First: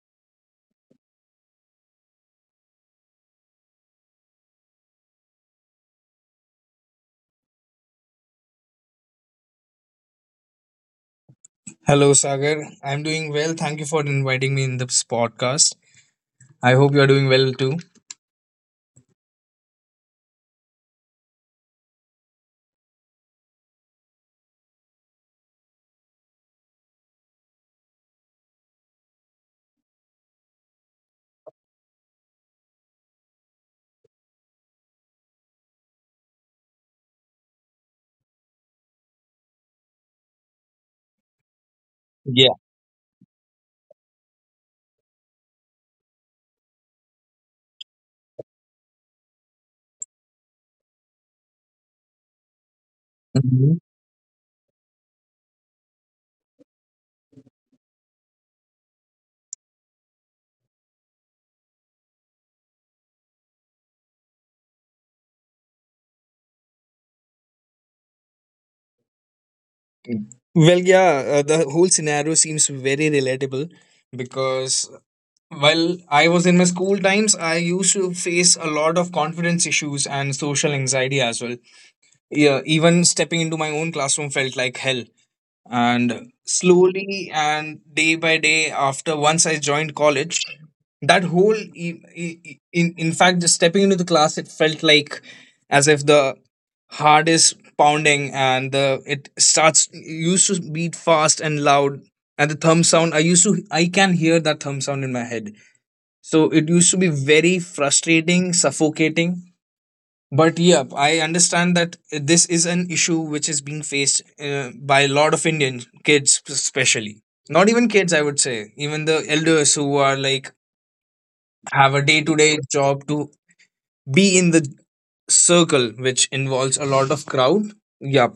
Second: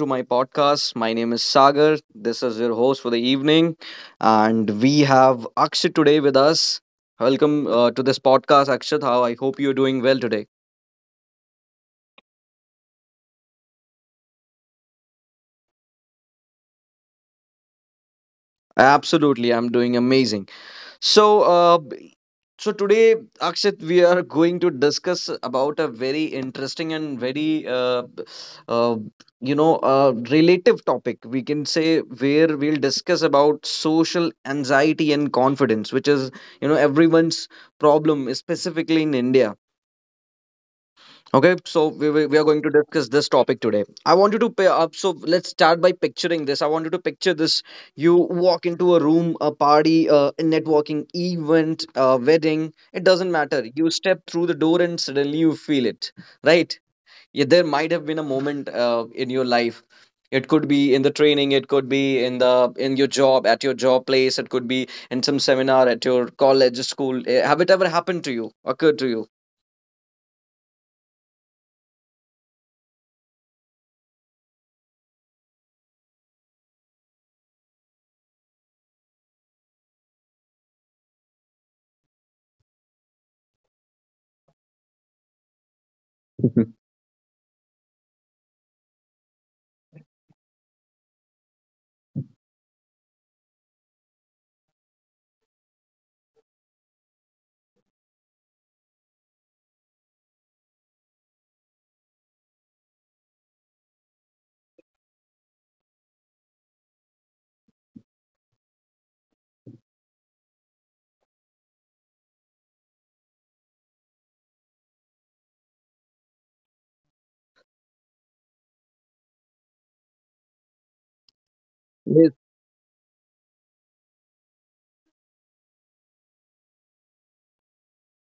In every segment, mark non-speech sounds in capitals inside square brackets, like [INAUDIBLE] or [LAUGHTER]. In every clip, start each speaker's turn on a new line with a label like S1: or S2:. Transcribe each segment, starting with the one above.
S1: to my podcast. My name is Sagar. This is your host for the evening. And we have Akshat today with us. Welcome to this podcast, Akshat. How I hope you're doing well today.
S2: Hello, Sagar. I'm doing well. Thank you for inviting me in this podcast. I hope you are doing well too.
S1: Absolutely, I'm doing amazing. So, uh, So today, Akshit, we are going to discuss about a very interesting and very, b- uh, you know, relative topic. We can say where we'll discuss about social anxiety and confidence, which is, everyone's problem, specifically in India. Okay, so we are
S2: Yeah.
S1: going to discuss this topic today. I want you to pay up. So let's start by picturing this. I want you to picture this. You walk into a room, a party, a networking event, a wedding. It doesn't matter.
S2: Mhm.
S1: You step through the door and suddenly you feel it, right? Yeah, there might have been a moment in your life. It could be in the training. It could be in the in your job at your job place. It could be in some seminar at your college, school. Have it ever happened to you? Occurred to
S2: Well, yeah, the whole scenario seems very relatable because while I was in my school times, I used to face a lot of confidence issues and social anxiety as well. Yeah, even stepping into my own classroom felt like hell. And
S1: you?
S2: slowly and day by day after once I joined college, that whole in fact, just stepping into the class it felt like as if the heart is pounding and the it starts it used to beat fast and loud, and the thumb sound, I used to I can hear that thumb sound in my head. So it used to be very frustrating, suffocating. But yeah, I understand that this is an issue which is being faced by a lot of Indian kids especially. Not even kids, I would say, even the elders who are like have a day to
S1: [LAUGHS]
S2: day job to be in the circle which involves a lot of crowd. Yep.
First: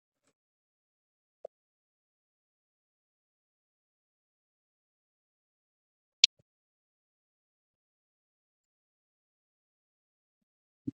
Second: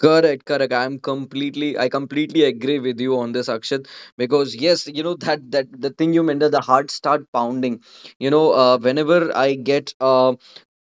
S1: Correct, correct. I completely agree with you on this, Akshat, because yes, you know that the thing you mentioned, the heart start pounding. Whenever I um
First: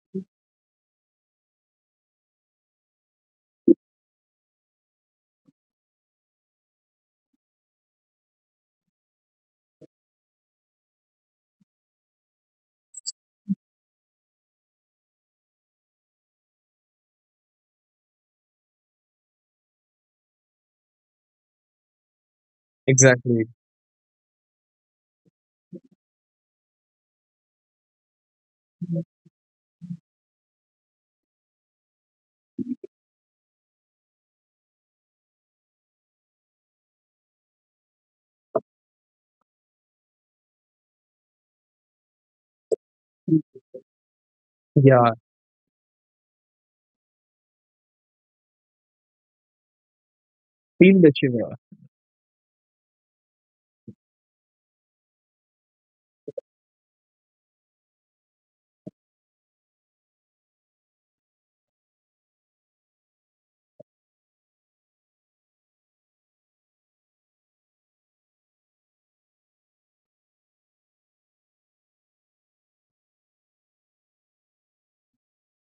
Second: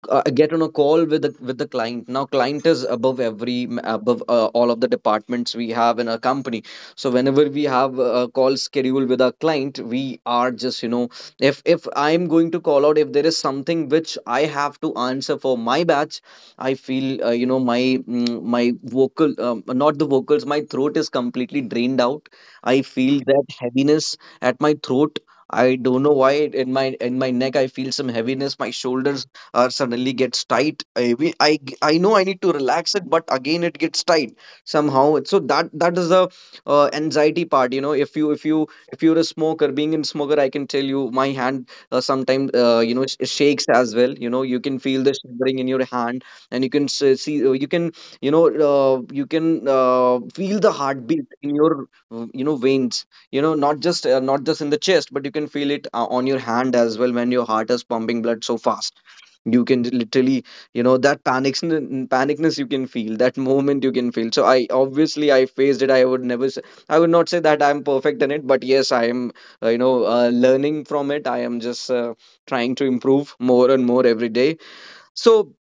S1: uh, get on a call with the client. Now client is above every above all of the departments we have in our company, so whenever we have a call schedule with our client, we are just, you know, if I am going to call out, if there is something which I have to answer for my batch, I feel, you know, my my vocal not the vocals, my throat is completely drained out. I feel
S2: Exactly.
S1: that heaviness at my throat. I don't know why. In my neck I feel some heaviness. My shoulders or suddenly gets tight. I, I know I need to relax it, but again it gets tight somehow. So that is the anxiety part. You know, if you if you if you're a smoker, being in smoker, I can tell you my hand sometimes, shakes as well. You know, you can feel
S2: Yeah,
S1: the shivering in your hand, and you can see, you can, you know, you can feel the
S2: feel the
S1: heartbeat
S2: shiver.
S1: in your, veins. You know, not just, not just in the chest, but you can feel it on your hand as well, when your heart is pumping blood so fast. You can literally, you know, that panics panicness, you can feel that moment, you can feel. So I obviously I faced it. I would not say that I'm perfect in it, but yes, I am, learning from it. I am just, trying to improve more and more every day. So,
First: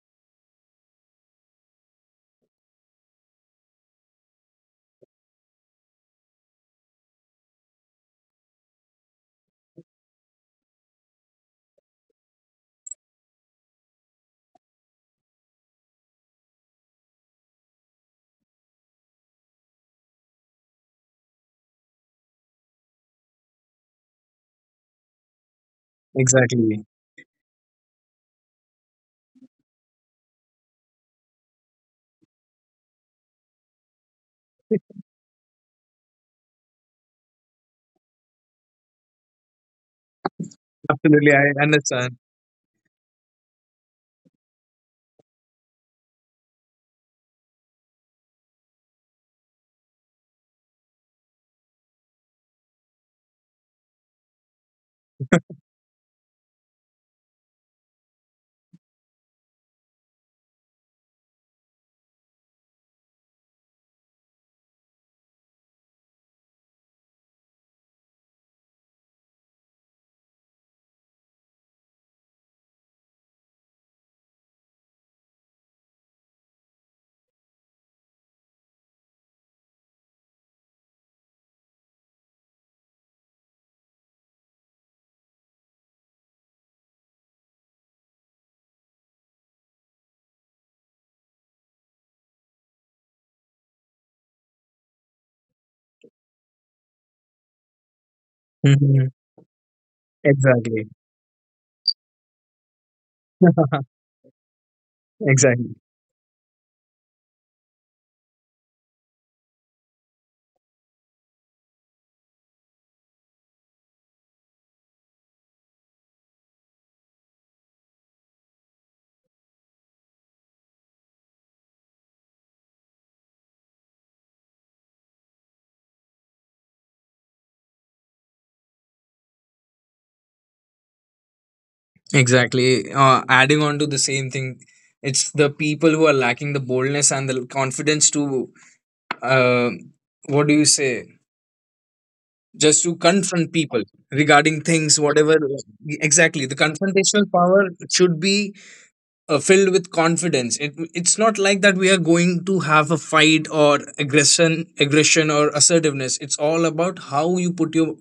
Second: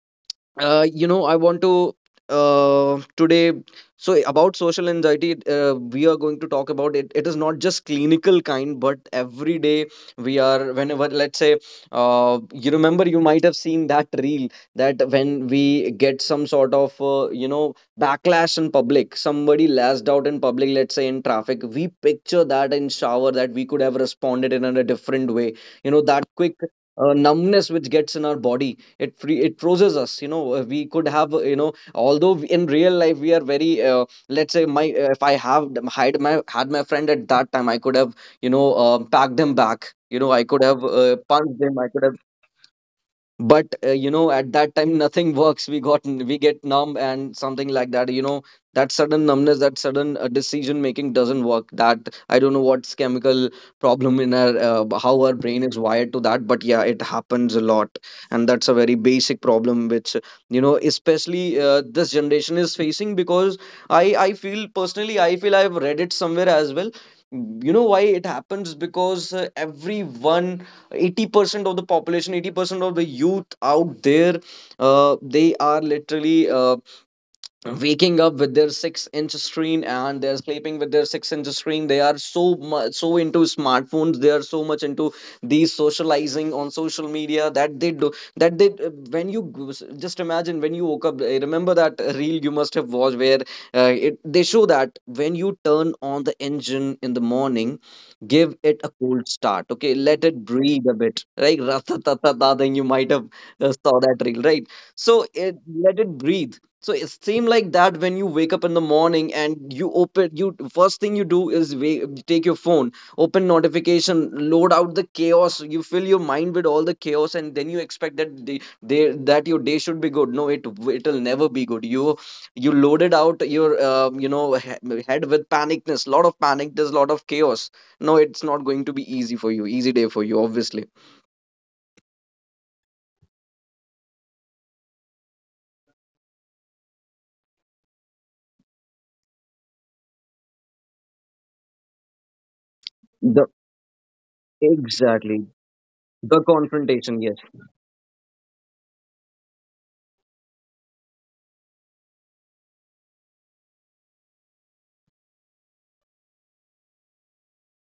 S1: I want to, today, so about social anxiety, we are going to talk about it. It is not just clinical kind, but every day. We are whenever Let's say, you remember, you might have seen that reel, that when we get some sort of, backlash in public, somebody lashed out in public, let's say in traffic, we picture that in shower that we could have responded in a different way. You know, that quick
S2: Exactly.
S1: numbness which gets in our body, it freezes us. You know, we could have, in real life we are very, let's say my if I have them- had my had my friend at that time, I could have, you know, packed him back. You know, I could have,
S2: Absolutely, I
S1: punched him, I could
S2: understand.
S1: have. But, at that time nothing works. We get numb and something like that. You know, that sudden numbness, that sudden decision making doesn't work. That I don't know what's chemical problem in our, how our brain is wired to that, but yeah, it happens a lot. And that's a very basic problem which, you know, especially this generation is facing, because I feel, personally I feel, I've read it somewhere as well. You know why it happens? Because, everyone 80% of the population, 80% of the youth out there, they are literally, waking up with their six-inch screen and they're sleeping with their six-inch screen. They are so much so into smartphones, they are so much into these socializing on social media, that they do that they, when you just imagine, when you woke up, remember that reel you must have watched where, they show that when you turn on the engine in the morning, give it a
S2: Mhm.
S1: cold start. Okay, let it
S2: Exactly.
S1: breathe a bit, right? [LAUGHS] Then you might have,
S2: [LAUGHS]
S1: saw that reel, right? So it,
S2: Exactly.
S1: let it breathe. So it same like that, when you wake up in the morning and you open you first thing you do is take your phone, open notification, load out the chaos. You fill your mind with all the chaos, and then you expect that day, day that your day should be good. No, it'll never be good. You loaded out your, head with panicness, lot of panic. There's a lot of chaos. No, it's not going to be easy for you. Easy day for you, obviously.
S2: Exactly. Adding on to the same thing, it's the people who are lacking the boldness and the confidence to, uh, what do you say, just to
S1: The
S2: confront people regarding things, whatever.
S1: exactly the
S2: Exactly. The
S1: confrontation.
S2: confrontational
S1: Yes.
S2: power should be filled with confidence. It's not like that we are going to have a fight or aggression, aggression or assertiveness. It's all about how you put your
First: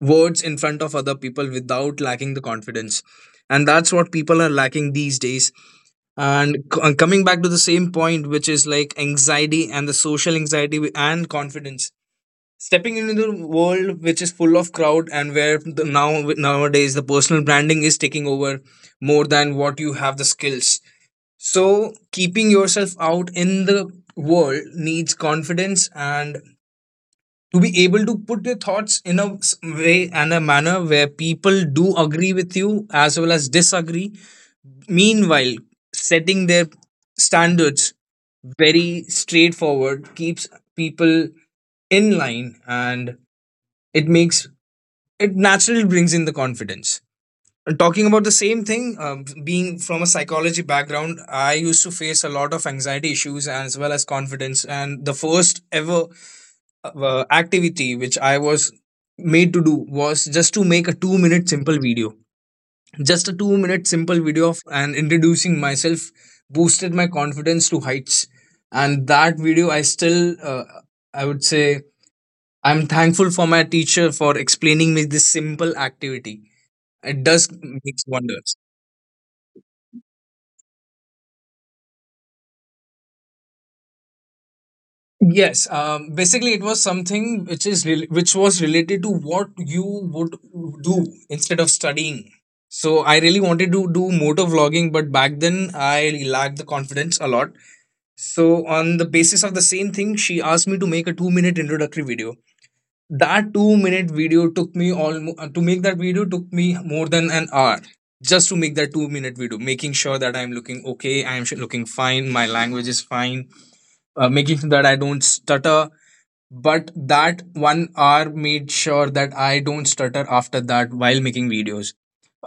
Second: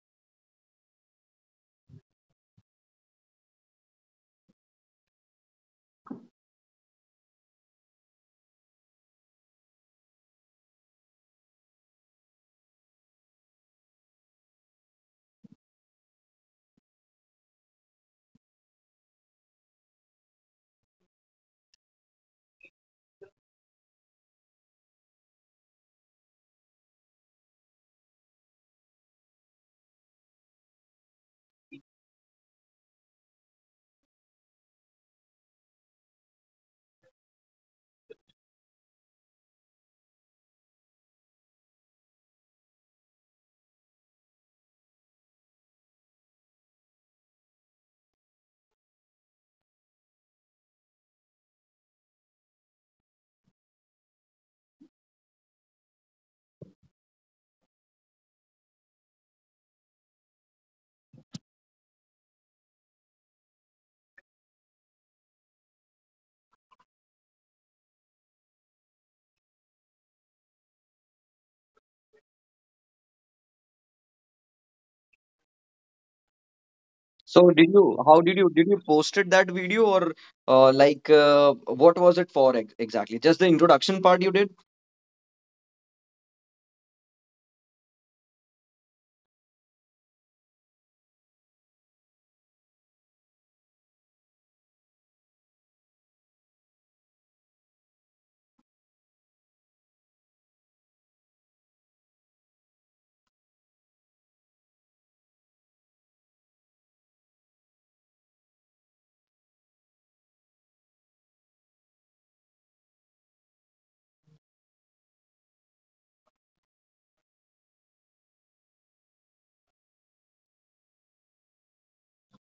S2: words in front of other people without lacking the confidence. And that's what people are lacking these days. And coming back to the same point, which is like anxiety and the social anxiety and confidence, stepping into the world which is full of crowd and where the nowadays the personal branding is taking over more than what you have the skills. So keeping yourself out in the world needs confidence and to be able to put your thoughts in a way and a manner where people do agree with you as well as disagree. Meanwhile, setting their standards very straightforward keeps people in line, and it makes, it naturally brings in the confidence. And talking about the same thing, being from a psychology background, I used to face a lot of anxiety issues as well as confidence. And the first ever activity which I was made to do was just to make a 2 minute simple video, just a 2 minute simple video of and introducing myself, boosted my confidence to heights. And that video, I still, I would say, I'm thankful for my teacher for explaining me this simple activity. It does
S1: So did you,
S2: makes
S1: how
S2: wonders.
S1: did you posted that video, or, what was it for ex exactly? Just the introduction part you did
S2: Yes, basically it was something which is rel which was related to what you would do instead of studying. So I really wanted to do motor vlogging, but back then I lacked the confidence a lot. So, on the basis of the same thing, she asked me to make a 2 minute introductory video. That 2 minute video took me almost, to make that video took me more than an hour, just to make that 2 minute video, making sure that I'm looking okay, I'm looking fine, my language is fine, making sure that I don't stutter. But that 1 hour made sure that I don't stutter after that while making videos.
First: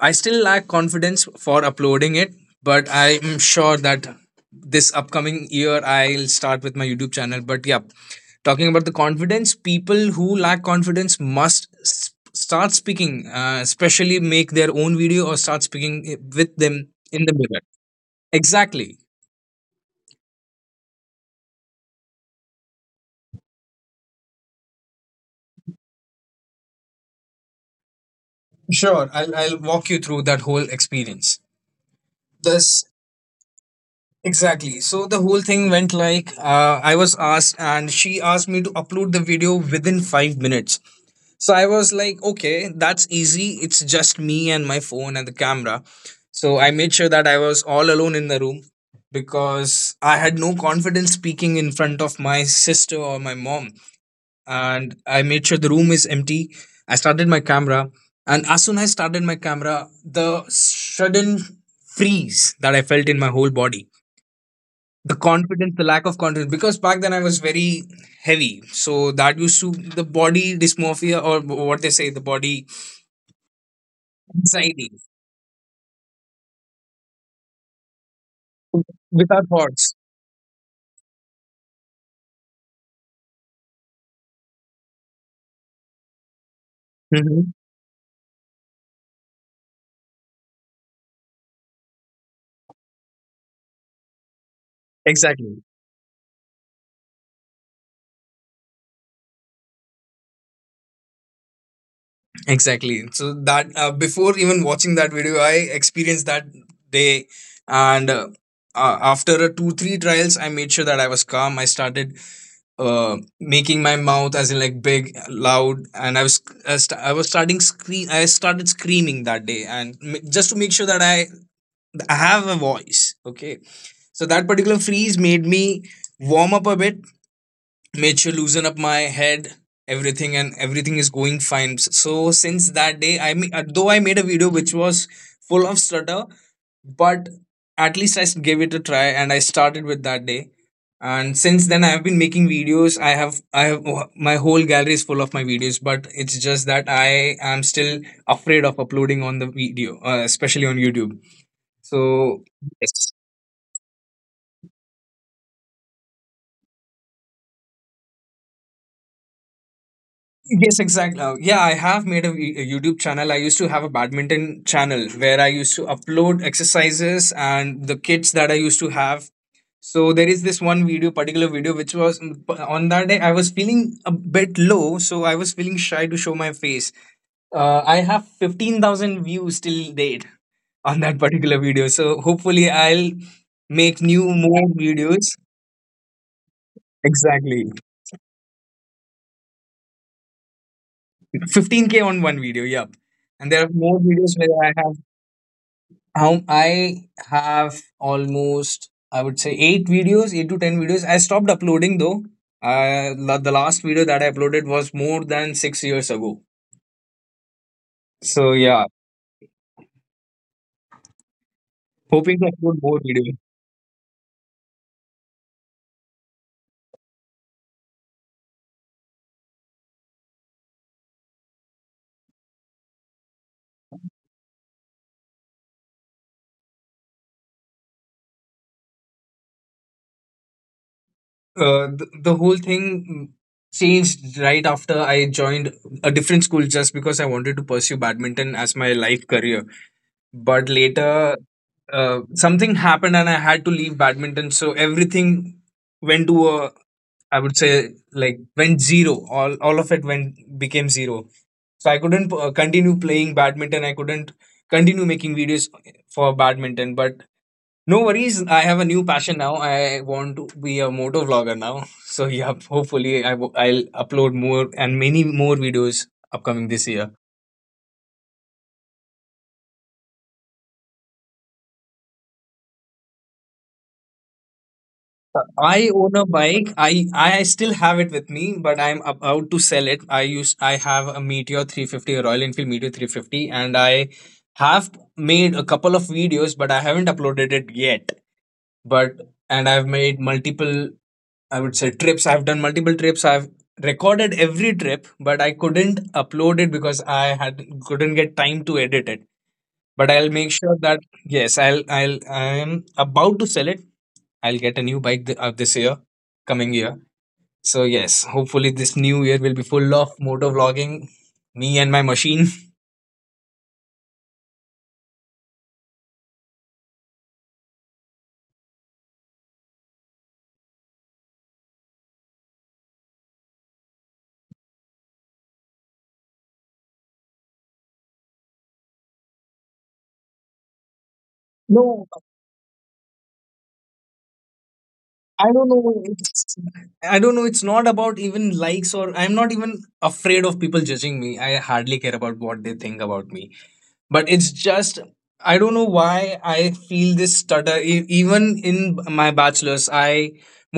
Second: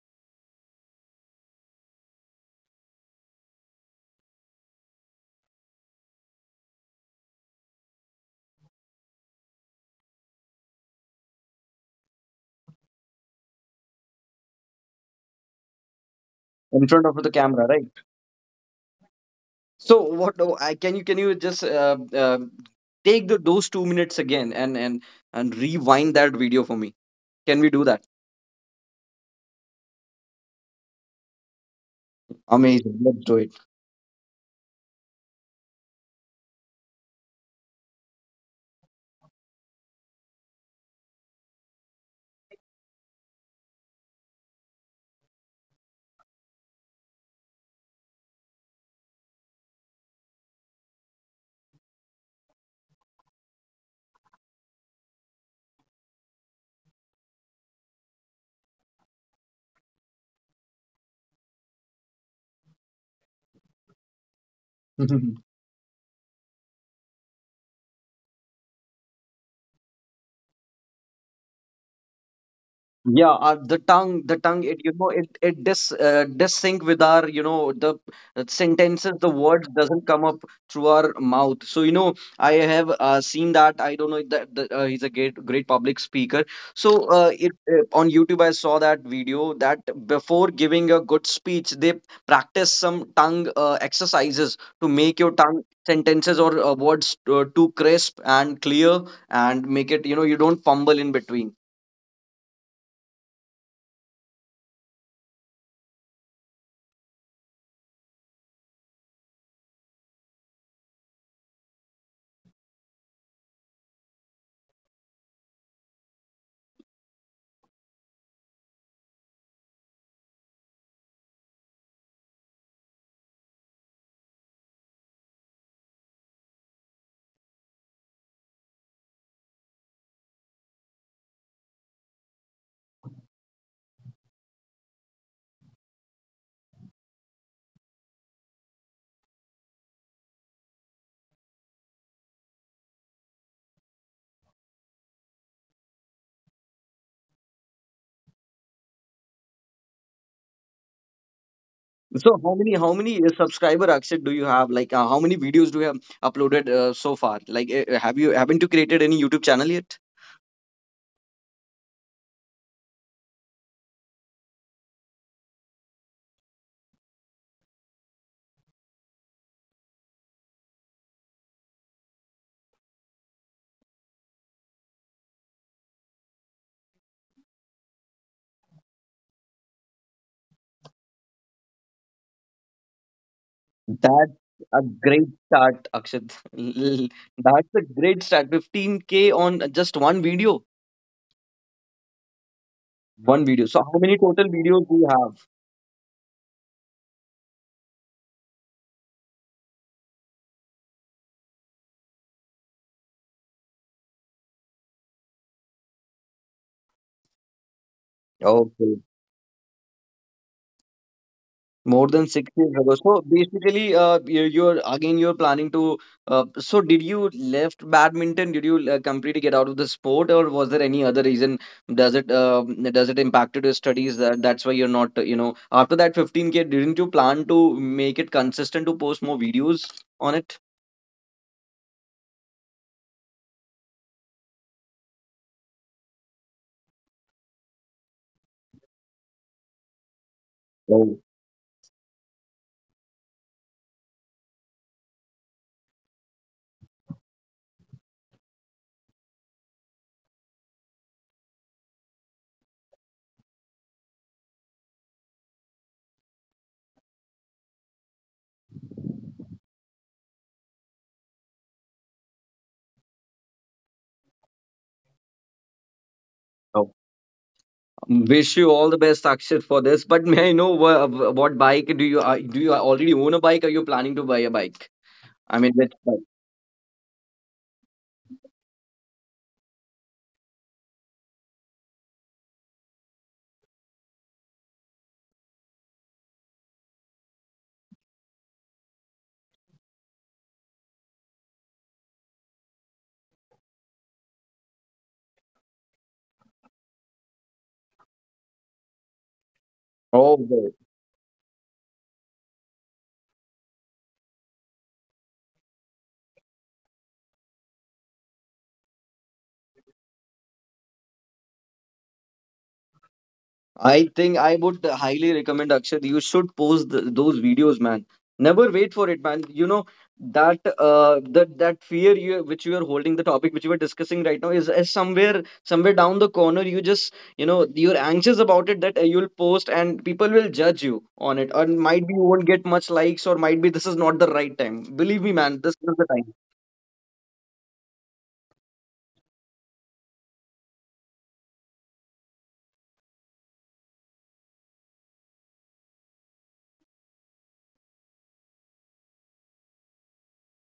S2: I still lack confidence for uploading it, but I am sure that this upcoming year I'll start with my YouTube channel. But yeah, talking about the confidence, people who lack confidence must start speaking, especially make their own video or start speaking with them
S1: in front of
S2: in
S1: the
S2: the mirror.
S1: camera, right?
S2: Exactly.
S1: So what, oh, I, can you just, take the, those 2 minutes again, and, and rewind that video for me? Can we do that?
S2: Sure, I'll walk you through that whole experience. This,
S1: Amazing. Let's do
S2: exactly. So the whole thing went like, I was asked, and she asked me to upload the video within 5 minutes. So I was like, okay, that's easy. It's just me and my phone and the camera. So I made sure that I was all alone in the room because I had no confidence speaking in front of my sister or my mom. And I made sure the room is empty. I started my camera. And as soon as I started my camera, the sudden freeze that I felt in my whole body,
S1: it.
S2: the
S1: [LAUGHS]
S2: confidence, the lack of confidence, because back then I was very heavy. So that used to, the body dysmorphia or what they say, the body
S1: Yeah, the tongue, it,
S2: anxiety
S1: you know, it dis dis sync with our, you know, the sentences, the
S2: without
S1: words
S2: thoughts.
S1: doesn't come up through our mouth. So you know, I have, seen that. I don't know if that the, he's a great public speaker. So it
S2: Hmm.
S1: on YouTube, I saw that video that before giving a good speech, they practice some tongue exercises to make your tongue
S2: Exactly.
S1: sentences or, words, too crisp and clear, and make it, you know, you don't fumble in between.
S2: Exactly. So that before even watching that video, I experienced that day. And after a 2 3 trials I made sure that I was calm. I started making my mouth as in like big loud, and I was, I was starting scream, I started screaming that day and just to make sure that I have a voice, okay. So that particular freeze made me warm up a bit, made sure loosen up my head, everything, and everything is going fine. So since that day, I mean, though I made a video which was full of stutter, but at least I gave it a try, and I started with that day. And since then, I have been making videos. I have my whole gallery is full of my videos, but it's just that I am still afraid of uploading on the video, especially on YouTube.
S1: So
S2: So
S1: how
S2: yes.
S1: many subscriber, Akshit, do you have? Like, how many videos do you have uploaded, so far? Like, haven't you created any YouTube channel yet?
S2: Yes, exactly. Yeah, I have made a a YouTube channel. I used to have a badminton channel where I used to upload exercises and the kits that I used to have. So there is this one video, particular video, which was on that day I was feeling a bit low, so I was feeling shy to show my face. I have 15,000 views till date on that particular video. So hopefully I'll make new
S1: That's
S2: more
S1: a great
S2: videos.
S1: start, Akshit. [LAUGHS]
S2: Exactly,
S1: That's a great start. 15k on just one video.
S2: 15 k on one video. Yep,
S1: One
S2: and there
S1: video.
S2: are
S1: So how
S2: more
S1: many
S2: videos
S1: total
S2: where I
S1: videos
S2: have,
S1: do you have?
S2: how I have almost, I would say, eight videos, eight to ten videos. I stopped uploading though. The last video that I uploaded was more than 6 years ago. So yeah,
S1: Okay. More than
S2: hoping
S1: six
S2: to
S1: years
S2: upload
S1: ago.
S2: more
S1: So
S2: videos.
S1: basically, you're again you're planning to. So did you left badminton? Did you, completely get out of the sport, or was there any other reason? Does it, does it impacted your studies? That's why you're not. You know, after that 15K, didn't you plan to make it consistent to post more videos on it?
S2: The whole thing changed right after I joined a different school just because I wanted to pursue badminton as my life career. But
S1: Oh,
S2: later, something happened and I had to leave badminton. So everything went to a, I would say like, went zero. All of it went, became zero. So I couldn't continue playing badminton. I couldn't continue making videos for badminton. But no worries, I have a new passion now. I want to be a moto vlogger now. [LAUGHS] So yeah, hopefully I I'll upload more and many more videos upcoming this
S1: oh.
S2: year.
S1: Wish you all the best, Akshit, for this. But may I know what bike do you, do you already own a bike? Are you planning to buy a bike? I mean,
S2: I
S1: which
S2: own
S1: bike?
S2: a bike. I still have it with me, but I'm about to sell it. I have a Meteor 350, a Royal Enfield Meteor 350, and I have made a couple of videos, but I haven't uploaded it yet. But and I've made multiple, I would say, trips. I've done multiple trips. I've recorded every trip, but I couldn't upload it because I had couldn't get time to edit it. But I'll
S1: Oh,
S2: make sure that yes, I'm about to sell it. I'll get a new bike this year, coming year. So yes, hopefully this new year will be full of motor vlogging. Me and my machine. [LAUGHS]
S1: I think I would highly recommend, Akshat, you should post th those videos, man. Never wait for it, man. You know that, that that fear you which you are holding, the topic which you are discussing right now is somewhere somewhere down the corner. You just, you know, you're anxious about it, that, you'll post and people will judge you on it, and
S2: No,
S1: might be you won't get much likes, or might be this is not the right time. Believe me,
S2: I
S1: man,
S2: don't
S1: this
S2: know.
S1: is the time
S2: It's, I don't know. It's not about even likes, or I'm not even afraid of people judging me. I hardly care about what they think about me. But it's just, I don't know why I feel this stutter. Even in my bachelor's, I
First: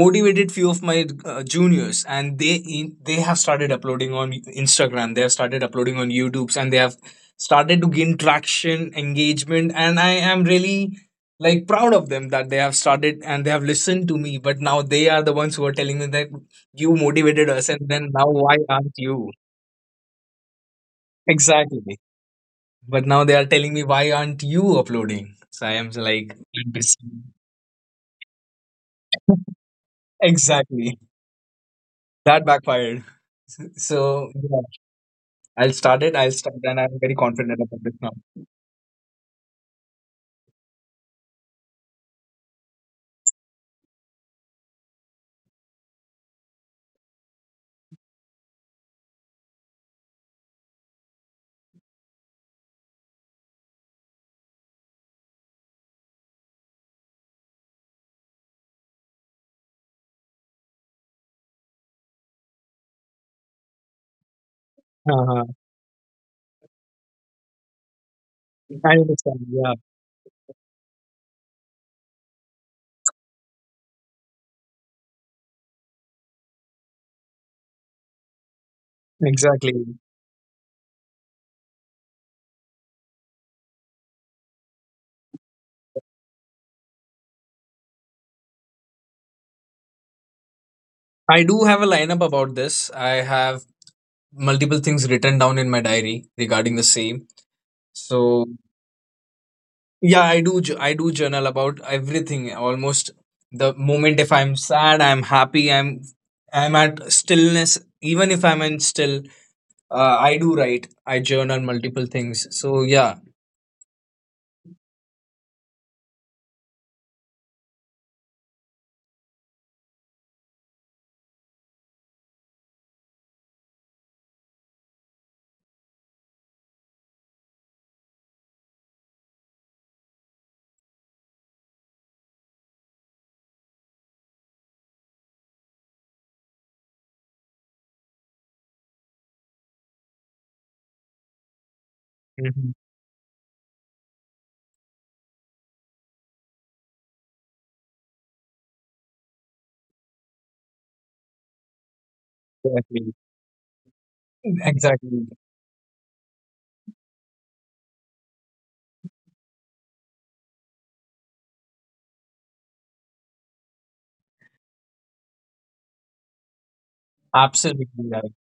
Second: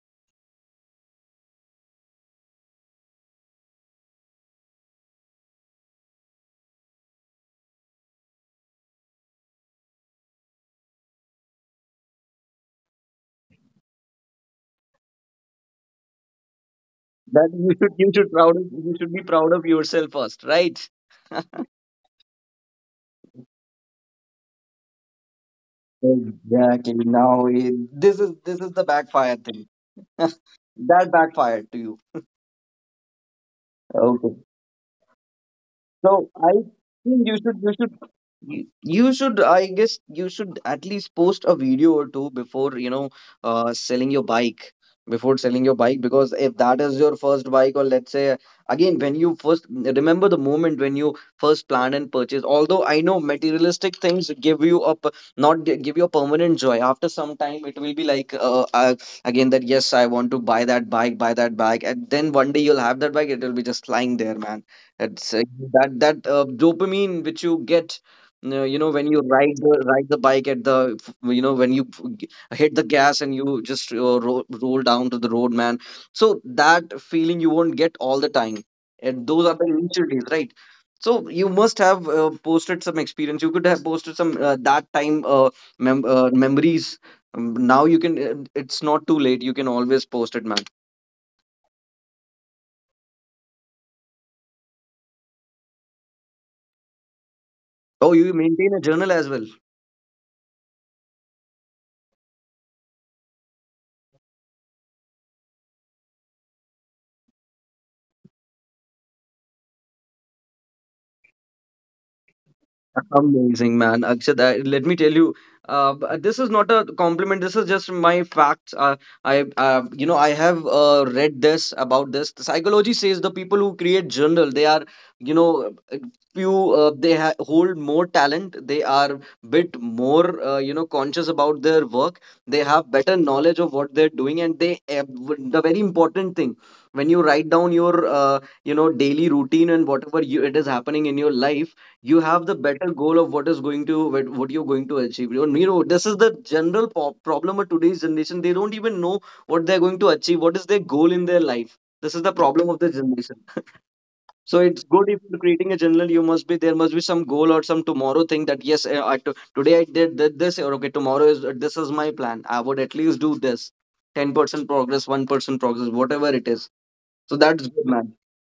S2: motivated few of my juniors, and they have started uploading on Instagram, they have started uploading on YouTube, and they have started to gain traction, engagement. And I am really like proud of them that they have started and they have listened to me. But now they are the ones who are telling me that you motivated
S1: that
S2: us and then now why aren't
S1: you should be
S2: you.
S1: proud of yourself first, right?
S2: Exactly. But now they are telling me, why aren't you uploading? So I am like, I'm
S1: Exactly.
S2: busy.
S1: Now this is the backfire thing.
S2: [LAUGHS]
S1: [LAUGHS]
S2: Exactly.
S1: That backfired to you.
S2: That backfired. [LAUGHS] So
S1: Okay.
S2: yeah, I'll start it. I'll
S1: So I
S2: start, and I'm very
S1: think you
S2: confident
S1: should you
S2: about
S1: should
S2: this now.
S1: you you should I guess you should at least post a video or two before selling your bike before selling your bike, because if that is your first bike, or let's say, again when you first remember the moment when you first plan and purchase. Although I know materialistic things give you a p- not gi- give you a permanent joy, after some time it will be like again that yes, I want to buy that bike, buy that bike, and then one day you'll have that bike, it will be just lying there, man. It's
S2: Uh-huh.
S1: that that dopamine which you get,
S2: I
S1: when you
S2: understand. Yeah,
S1: ride the bike at the, when you hit the gas and you just roll down to the road, man. So that feeling you won't get all the time, and those are the
S2: exactly.
S1: initial days, right? So you must have posted some experience. You could have posted some that time memories. Now you can. It's not too late. You can always post it, man.
S2: I do have a lineup about this. I have multiple things written down in my diary regarding the same.
S1: Oh, you
S2: So
S1: maintain a journal as well.
S2: yeah, I do. I do journal about everything. Almost the moment, if I'm sad, I'm happy, I'm at stillness. Even if I'm in still, I do write. I journal multiple things. So yeah.
S1: Amazing, man. Akshat, I, let me tell you, this is not a compliment. This is just my facts. You know, I have read this about this. The psychology says the people who create journal, they are, you know, uh, few. They ha hold more talent. They are bit more, you know, conscious about their work. They have better knowledge of what they're doing, and they, the very important thing, when you write down your, you know, daily routine and whatever you, it is happening in your life, you have the
S2: Mhm.
S1: better goal of what is going to, what you're going to achieve, you know. This is the general problem of today's generation. They don't even know what they're going to achieve, what is their goal in their life. This is the problem of the
S2: Exactly.
S1: generation. [LAUGHS] So it's good if
S2: Exactly.
S1: you're creating a journal, you must be, there must be some goal or some tomorrow thing, that yes, eh, I to today I did this, or okay, tomorrow is this is my plan, I would at least do this. 10% progress, 1% progress, whatever it is. So that's good,
S2: Absolutely
S1: man.
S2: right.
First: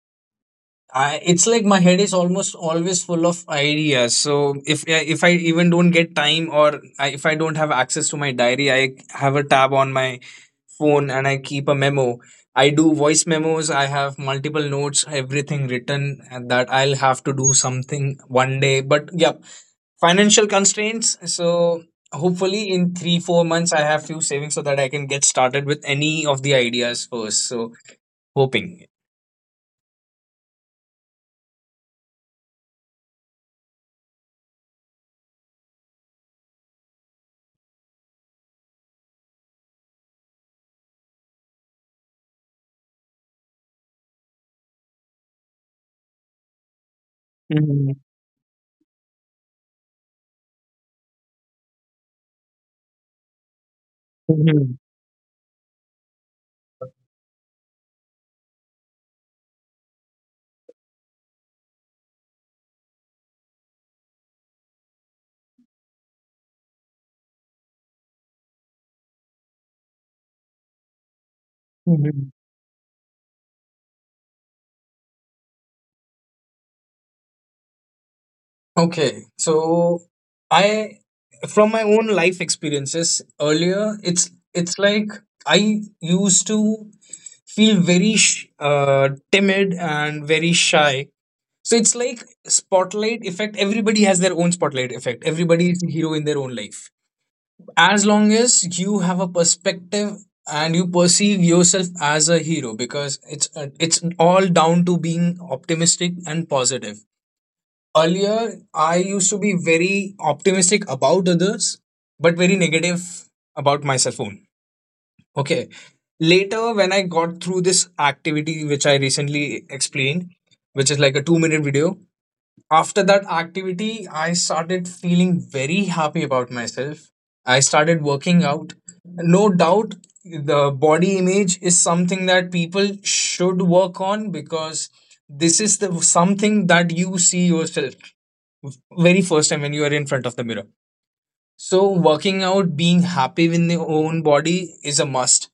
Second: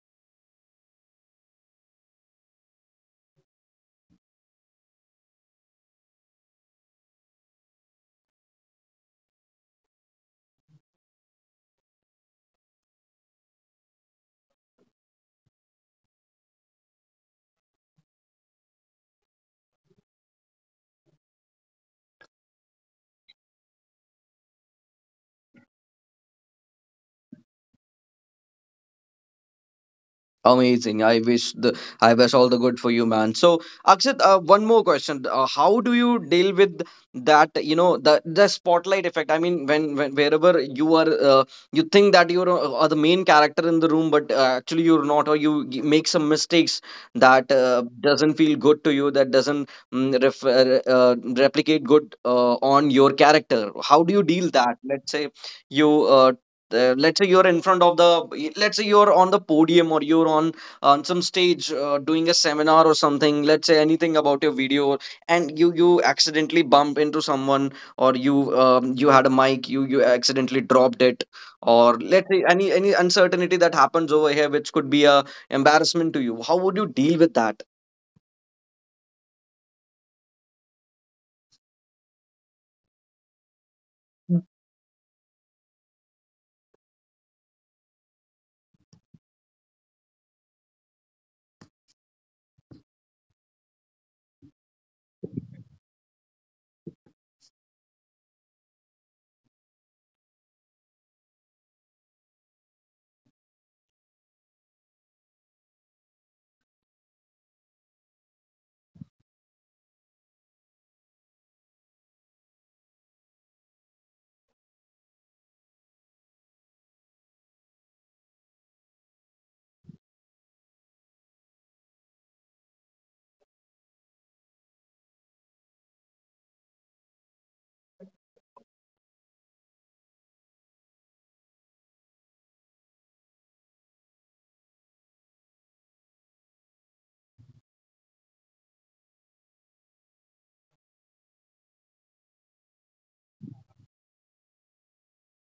S2: I, it's like my head is almost always full of ideas. So if I even don't get time or if I don't have access to my diary, I have a tab on my phone and I keep a memo. I do voice memos. I have multiple notes, everything written, and that I'll have to do something one day. But yeah, financial constraints, so hopefully in 3 or 4 months I have few savings so that I can get started with any of the ideas first. So hoping.
S1: Amazing. I wish all the good for you, man. So, Akshit, one more question. How do you deal with that, you know, the spotlight effect? I mean, when wherever you are, you think that you're are the main character in the room, but actually you're not, or you make some mistakes that
S2: Mhm,
S1: doesn't feel good to you, that doesn't replicate good on your character. How do you deal that?
S2: mhm,
S1: Let's say you let's say you're in front of the, let's say you're on the podium or you're on some stage doing a seminar or something, let's say anything about your video, and you accidentally bump into someone, or you had a mic, you accidentally dropped it, or let's
S2: mhm.
S1: say any uncertainty that happens over here, which could be a embarrassment to you. How would you deal with that?
S2: Okay, so I, from my own life experiences earlier, it's like I used to feel very timid and very shy. So it's like spotlight effect. Everybody has their own spotlight effect. Everybody is a hero in their own life, as long as you have a perspective and you perceive yourself as a hero, because it's all down to being optimistic and positive. Earlier I used to be very optimistic about others, but very negative about myself own. Okay, later when I got through this activity, which I recently explained, which is like a 2-minute video, after that activity I started feeling very happy about myself. I started working out. No doubt, the body image is something that people should work on, because this is the something that you see yourself very first time when you are in front of the mirror. So working out, being happy with your own body is a must.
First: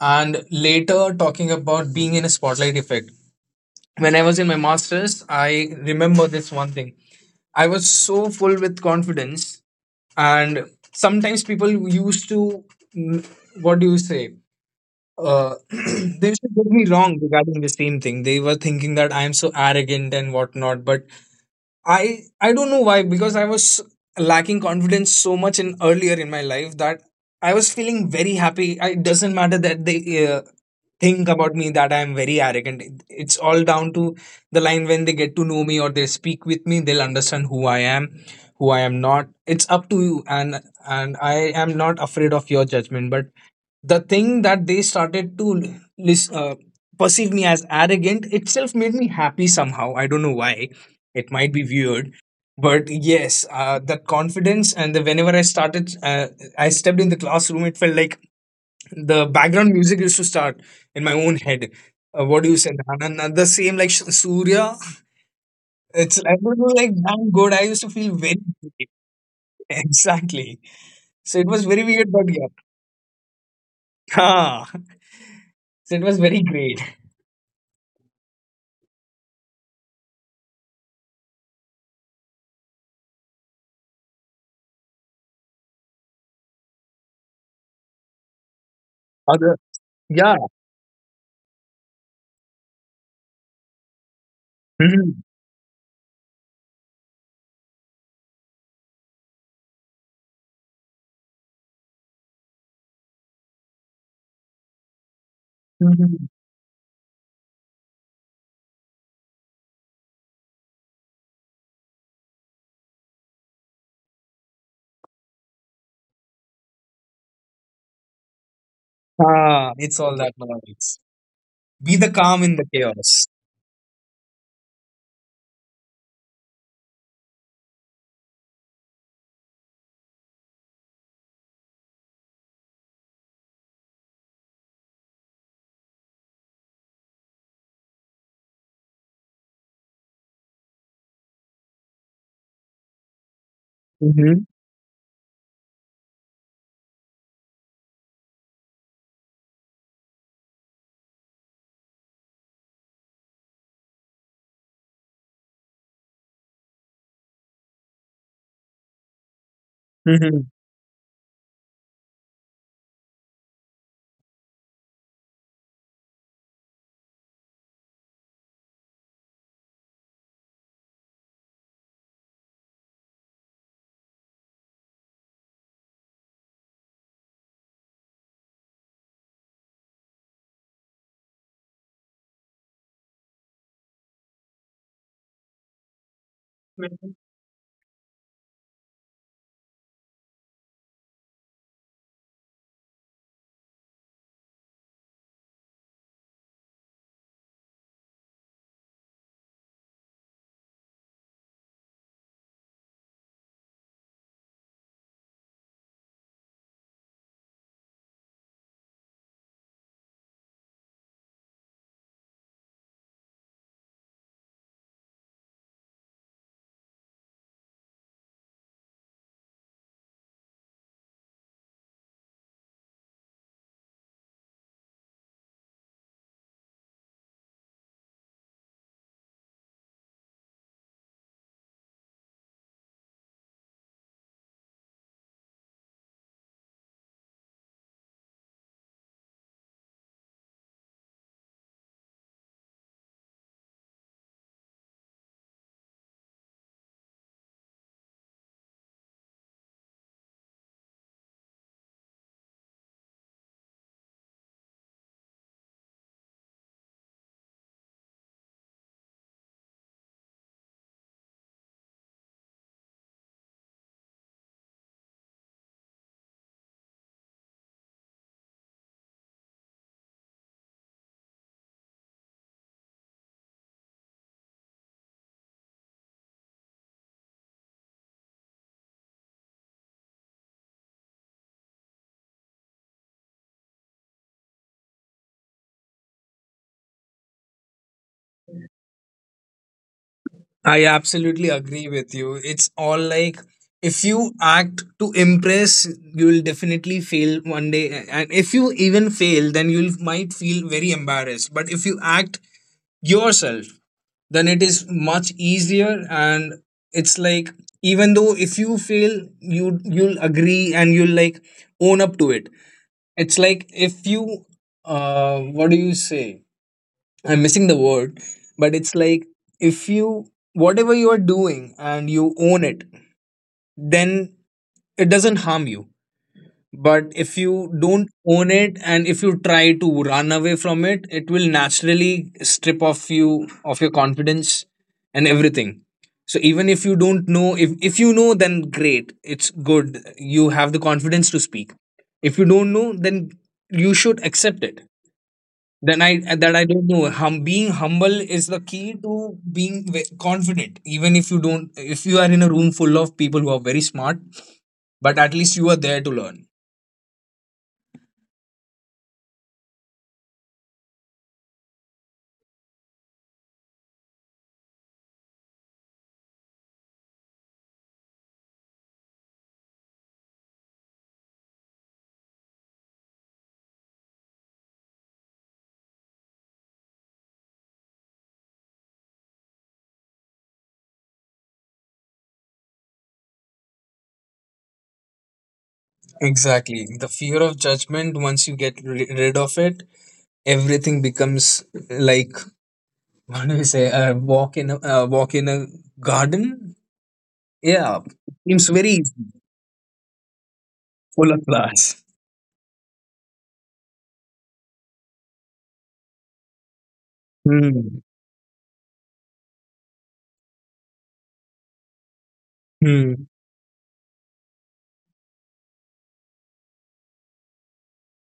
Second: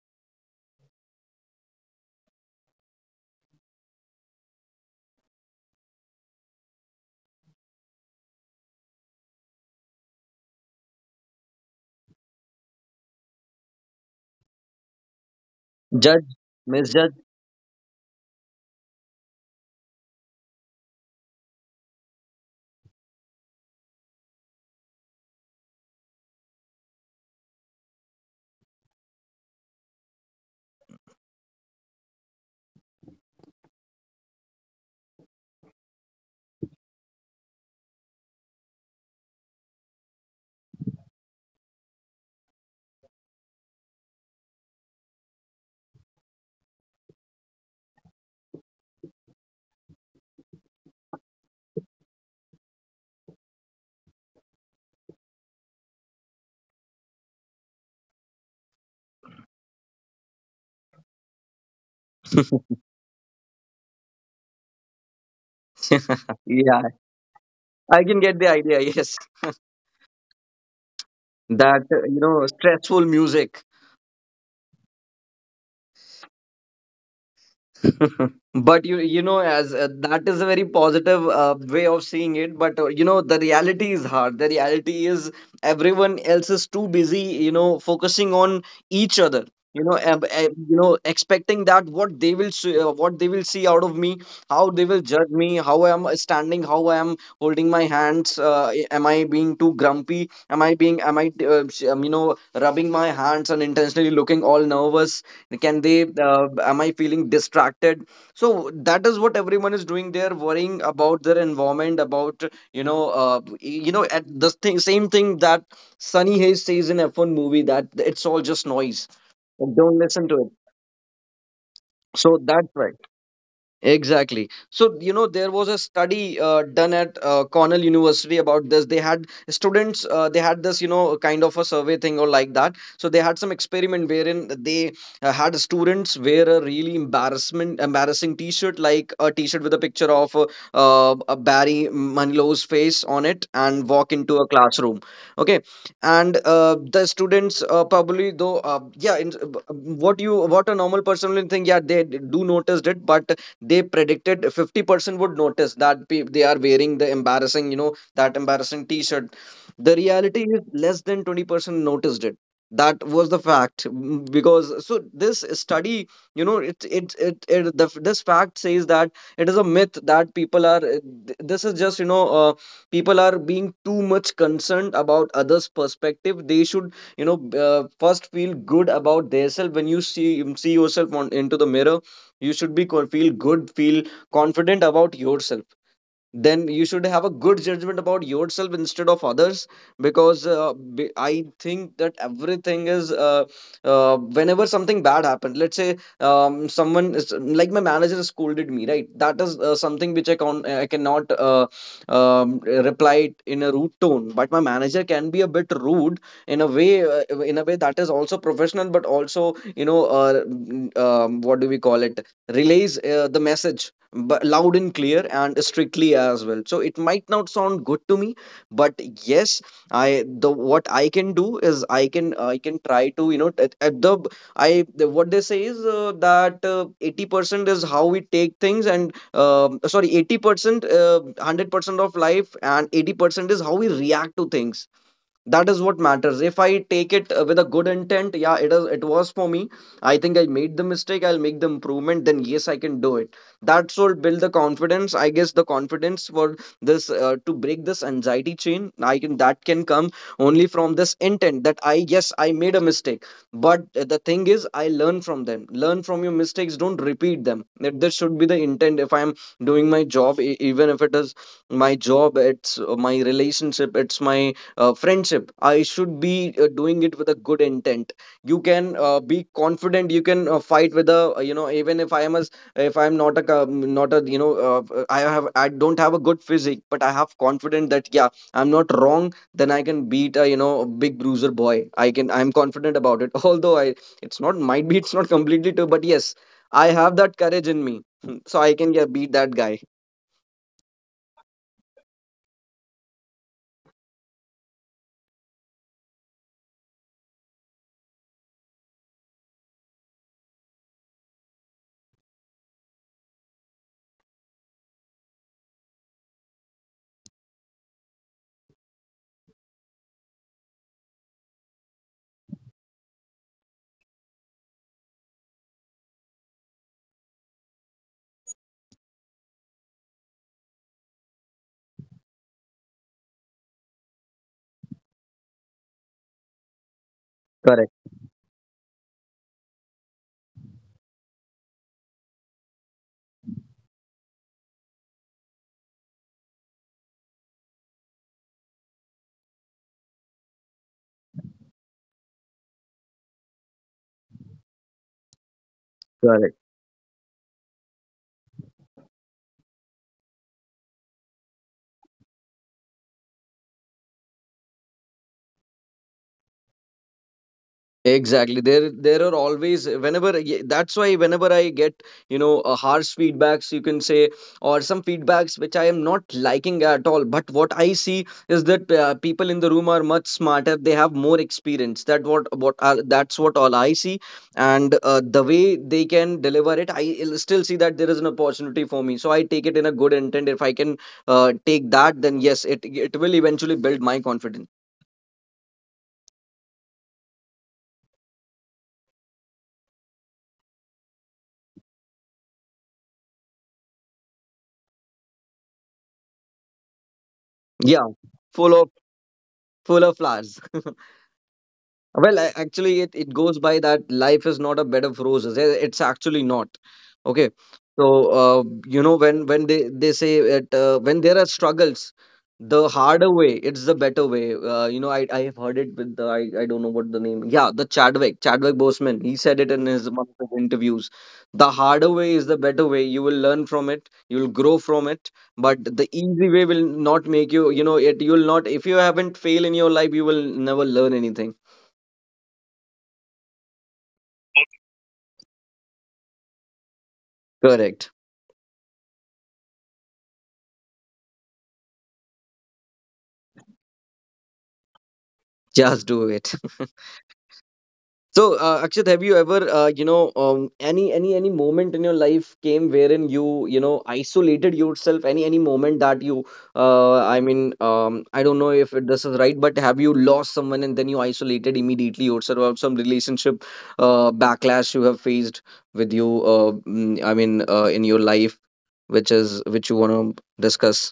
S2: And later, talking about being in a spotlight effect, when I was in my master's, I remember this one thing. I was so full with confidence, and sometimes people used to, mm, what do you say? [CLEARS THROAT] They
S1: Judge.
S2: used to get me wrong
S1: Misjudge.
S2: regarding the same thing. They were thinking that I am so arrogant and whatnot, but I don't know why, because I was lacking confidence so much in earlier in my life that I was feeling very happy. I, it doesn't matter that they think about me that I am very arrogant. It's all down to the line when they get to know me or they speak with me. They'll understand who I am not. It's up to you. And I am not afraid of your judgment. But the thing that they started to lis- uh, perceive me as arrogant itself made me happy somehow. I don't know why. It might be weird, but yes, that confidence, and the whenever I stepped in the classroom, it felt like the background music used to start in my own head. What do you
S1: [LAUGHS]
S2: say, Anand? The same like Surya. It's, I was
S1: Yeah,
S2: like damn good. I used to
S1: I
S2: feel
S1: can get
S2: very
S1: the idea,
S2: great.
S1: yes. [LAUGHS]
S2: [LAUGHS] Exactly. So it was
S1: That
S2: very weird,
S1: you
S2: but
S1: know,
S2: yeah.
S1: stressful music.
S2: [LAUGHS] Ah. So it was very great.
S1: [LAUGHS] But you know, as that is a very positive way of seeing it, but you know, the reality is hard. The reality is everyone else is too busy, you know, focusing on each other,
S2: Other-
S1: you know.
S2: yeah.
S1: You know, expecting that what they will see, what they will see out of me, how they will
S2: Mhm,
S1: judge me, how I am standing, how I am holding my hands, am I being too grumpy, am I you know, rubbing my hands and intentionally looking all nervous, can they
S2: mhm.
S1: am I feeling distracted. So that is what everyone is doing. They're worrying about their environment, about, you know, at the thing, same thing that Sunny Hayes says in F1 movie, that it's all just noise.
S2: Ah,
S1: Like, don't
S2: it's all
S1: listen
S2: that
S1: to it.
S2: noise. Be the
S1: So
S2: calm in the
S1: that's right.
S2: chaos.
S1: Exactly. So, you know, there was a study done at Cornell University about this. They had students, they had this, you know, kind of a survey thing or like that. So, they had some experiment wherein they had students wear a really embarrassing t shirt, like a t shirt with a picture of a Barry Manilow's face on it, and walk into
S2: Mm-hmm.
S1: a classroom. Okay. And the students, probably, though, yeah, what you, what a normal person will think, yeah, they do noticed it, but they predicted 50% would notice that they are wearing the embarrassing, you know, that embarrassing t-shirt. The reality
S2: Mm-hmm.
S1: is less than 20% noticed it. That was the fact. Because so, this study, you know, this fact says that it is a myth that people are this is just, you know, people are being too much concerned about others perspective. They should, you know, first feel good about themselves. When you see yourself on into the mirror, you should feel good, feel confident about yourself. Then you should have a good judgment about yourself instead of others, because I think that everything is whenever something bad happened, let's say someone is like, my manager scolded me, right? That is something which I can, I cannot um, reply it in a rude tone, but my manager can be a bit rude in a way, in a way that is also professional, but also, you know, what do we call it, relays the message, but loud and clear and strictly as well. So it might not sound good to me, but yes, I the what I can do is I can, I can try to, you know, at the I the, what they say is that 80% is how we take things, and sorry, 80% uh, 100% of life and 80% is how we react to things. That is what matters. If I take it with a good intent, yeah, it is, it was for me, I think I made the mistake, I'll make the improvement, then yes, I can do it. That's what build the confidence, I guess. The confidence for this to break this anxiety chain, I can that can come only from this intent, that I, yes, I made a mistake, but the thing is, I learn from them, learn from your mistakes, don't repeat them. That this should be the intent. If I'm doing my job, even if it is my job, it's my relationship, it's my friendship, I should be doing it with a good intent. You can be confident, you can fight with a you know, even if I am a if I am not a not a, you know, I have, I don't have a good physique, but I have confidence that yeah, I'm not wrong, then I can beat a, you know, a big bruiser boy, I can, I'm confident about it. [LAUGHS] Although I, it's not, might be it's not completely true, but yes, I have that courage in me. [LAUGHS] So I can, yeah, beat that guy.
S2: I absolutely agree with you. It's all like, if you act to impress, you will definitely fail one day. And if you even fail, then you might feel very embarrassed. But if you act yourself, then it is much easier. And it's like, even though if you fail, you'll agree and you'll like own up to it. It's like if you, what do you say? I'm missing the word, but it's like if you, whatever you are doing and you own it, then it doesn't harm you. But if you
S1: Correct.
S2: don't own it, and if you try to run away from it, it will naturally strip off you of your confidence and everything. So even if you don't know, if you know, then great, it's good. You have the confidence to speak. If you don't know, then you should accept it. Then I, that I don't know. Being humble is the key to being confident. Even if you don't, if you are in a room full of people who are very smart, but at least you are there to learn.
S1: Exactly. There are always whenever. That's why whenever I get, you know, harsh feedbacks, you can say, or some feedbacks which I am not liking at all. But what I see is that people in the room are much smarter. They have more experience. That what that's what all I see, and the way they can deliver it, I still see that there is an opportunity for me. So I take it in a good intent. If I can take that, then yes, it will eventually build my confidence.
S2: Exactly. The fear of judgment, once you get rid of it, everything becomes like [LAUGHS] what do we say? A walk in a walk in a garden. Yeah,
S1: Yeah,
S2: seems
S1: full
S2: very
S1: of
S2: easy.
S1: full of flowers.
S2: Full of flowers.
S1: Well, I, actually, it goes by that life is not a bed of roses. Eh, it's actually not. Okay.
S2: Hmm.
S1: So, you know, when they say it, when there are struggles, the
S2: Hmm.
S1: harder way, it's the better way. You know, I have heard it with I don't know what the name. Yeah, the Chadwick Boseman. He said it in his one of his interviews. The harder way is the better way. You will learn from it. You'll grow from it. But the easy way will not make you, you know, you will not, if you haven't failed in your life, you will never learn anything. Correct. Just do it. [LAUGHS] So, Akshat, have you ever, you know, any any moment in your life came wherein you, you know, isolated yourself? Any moment that you, I mean, I don't know if this is right, but have you lost someone and then you isolated immediately yourself? Or some relationship backlash you have faced with you, I mean, in your life, which is which you want to discuss?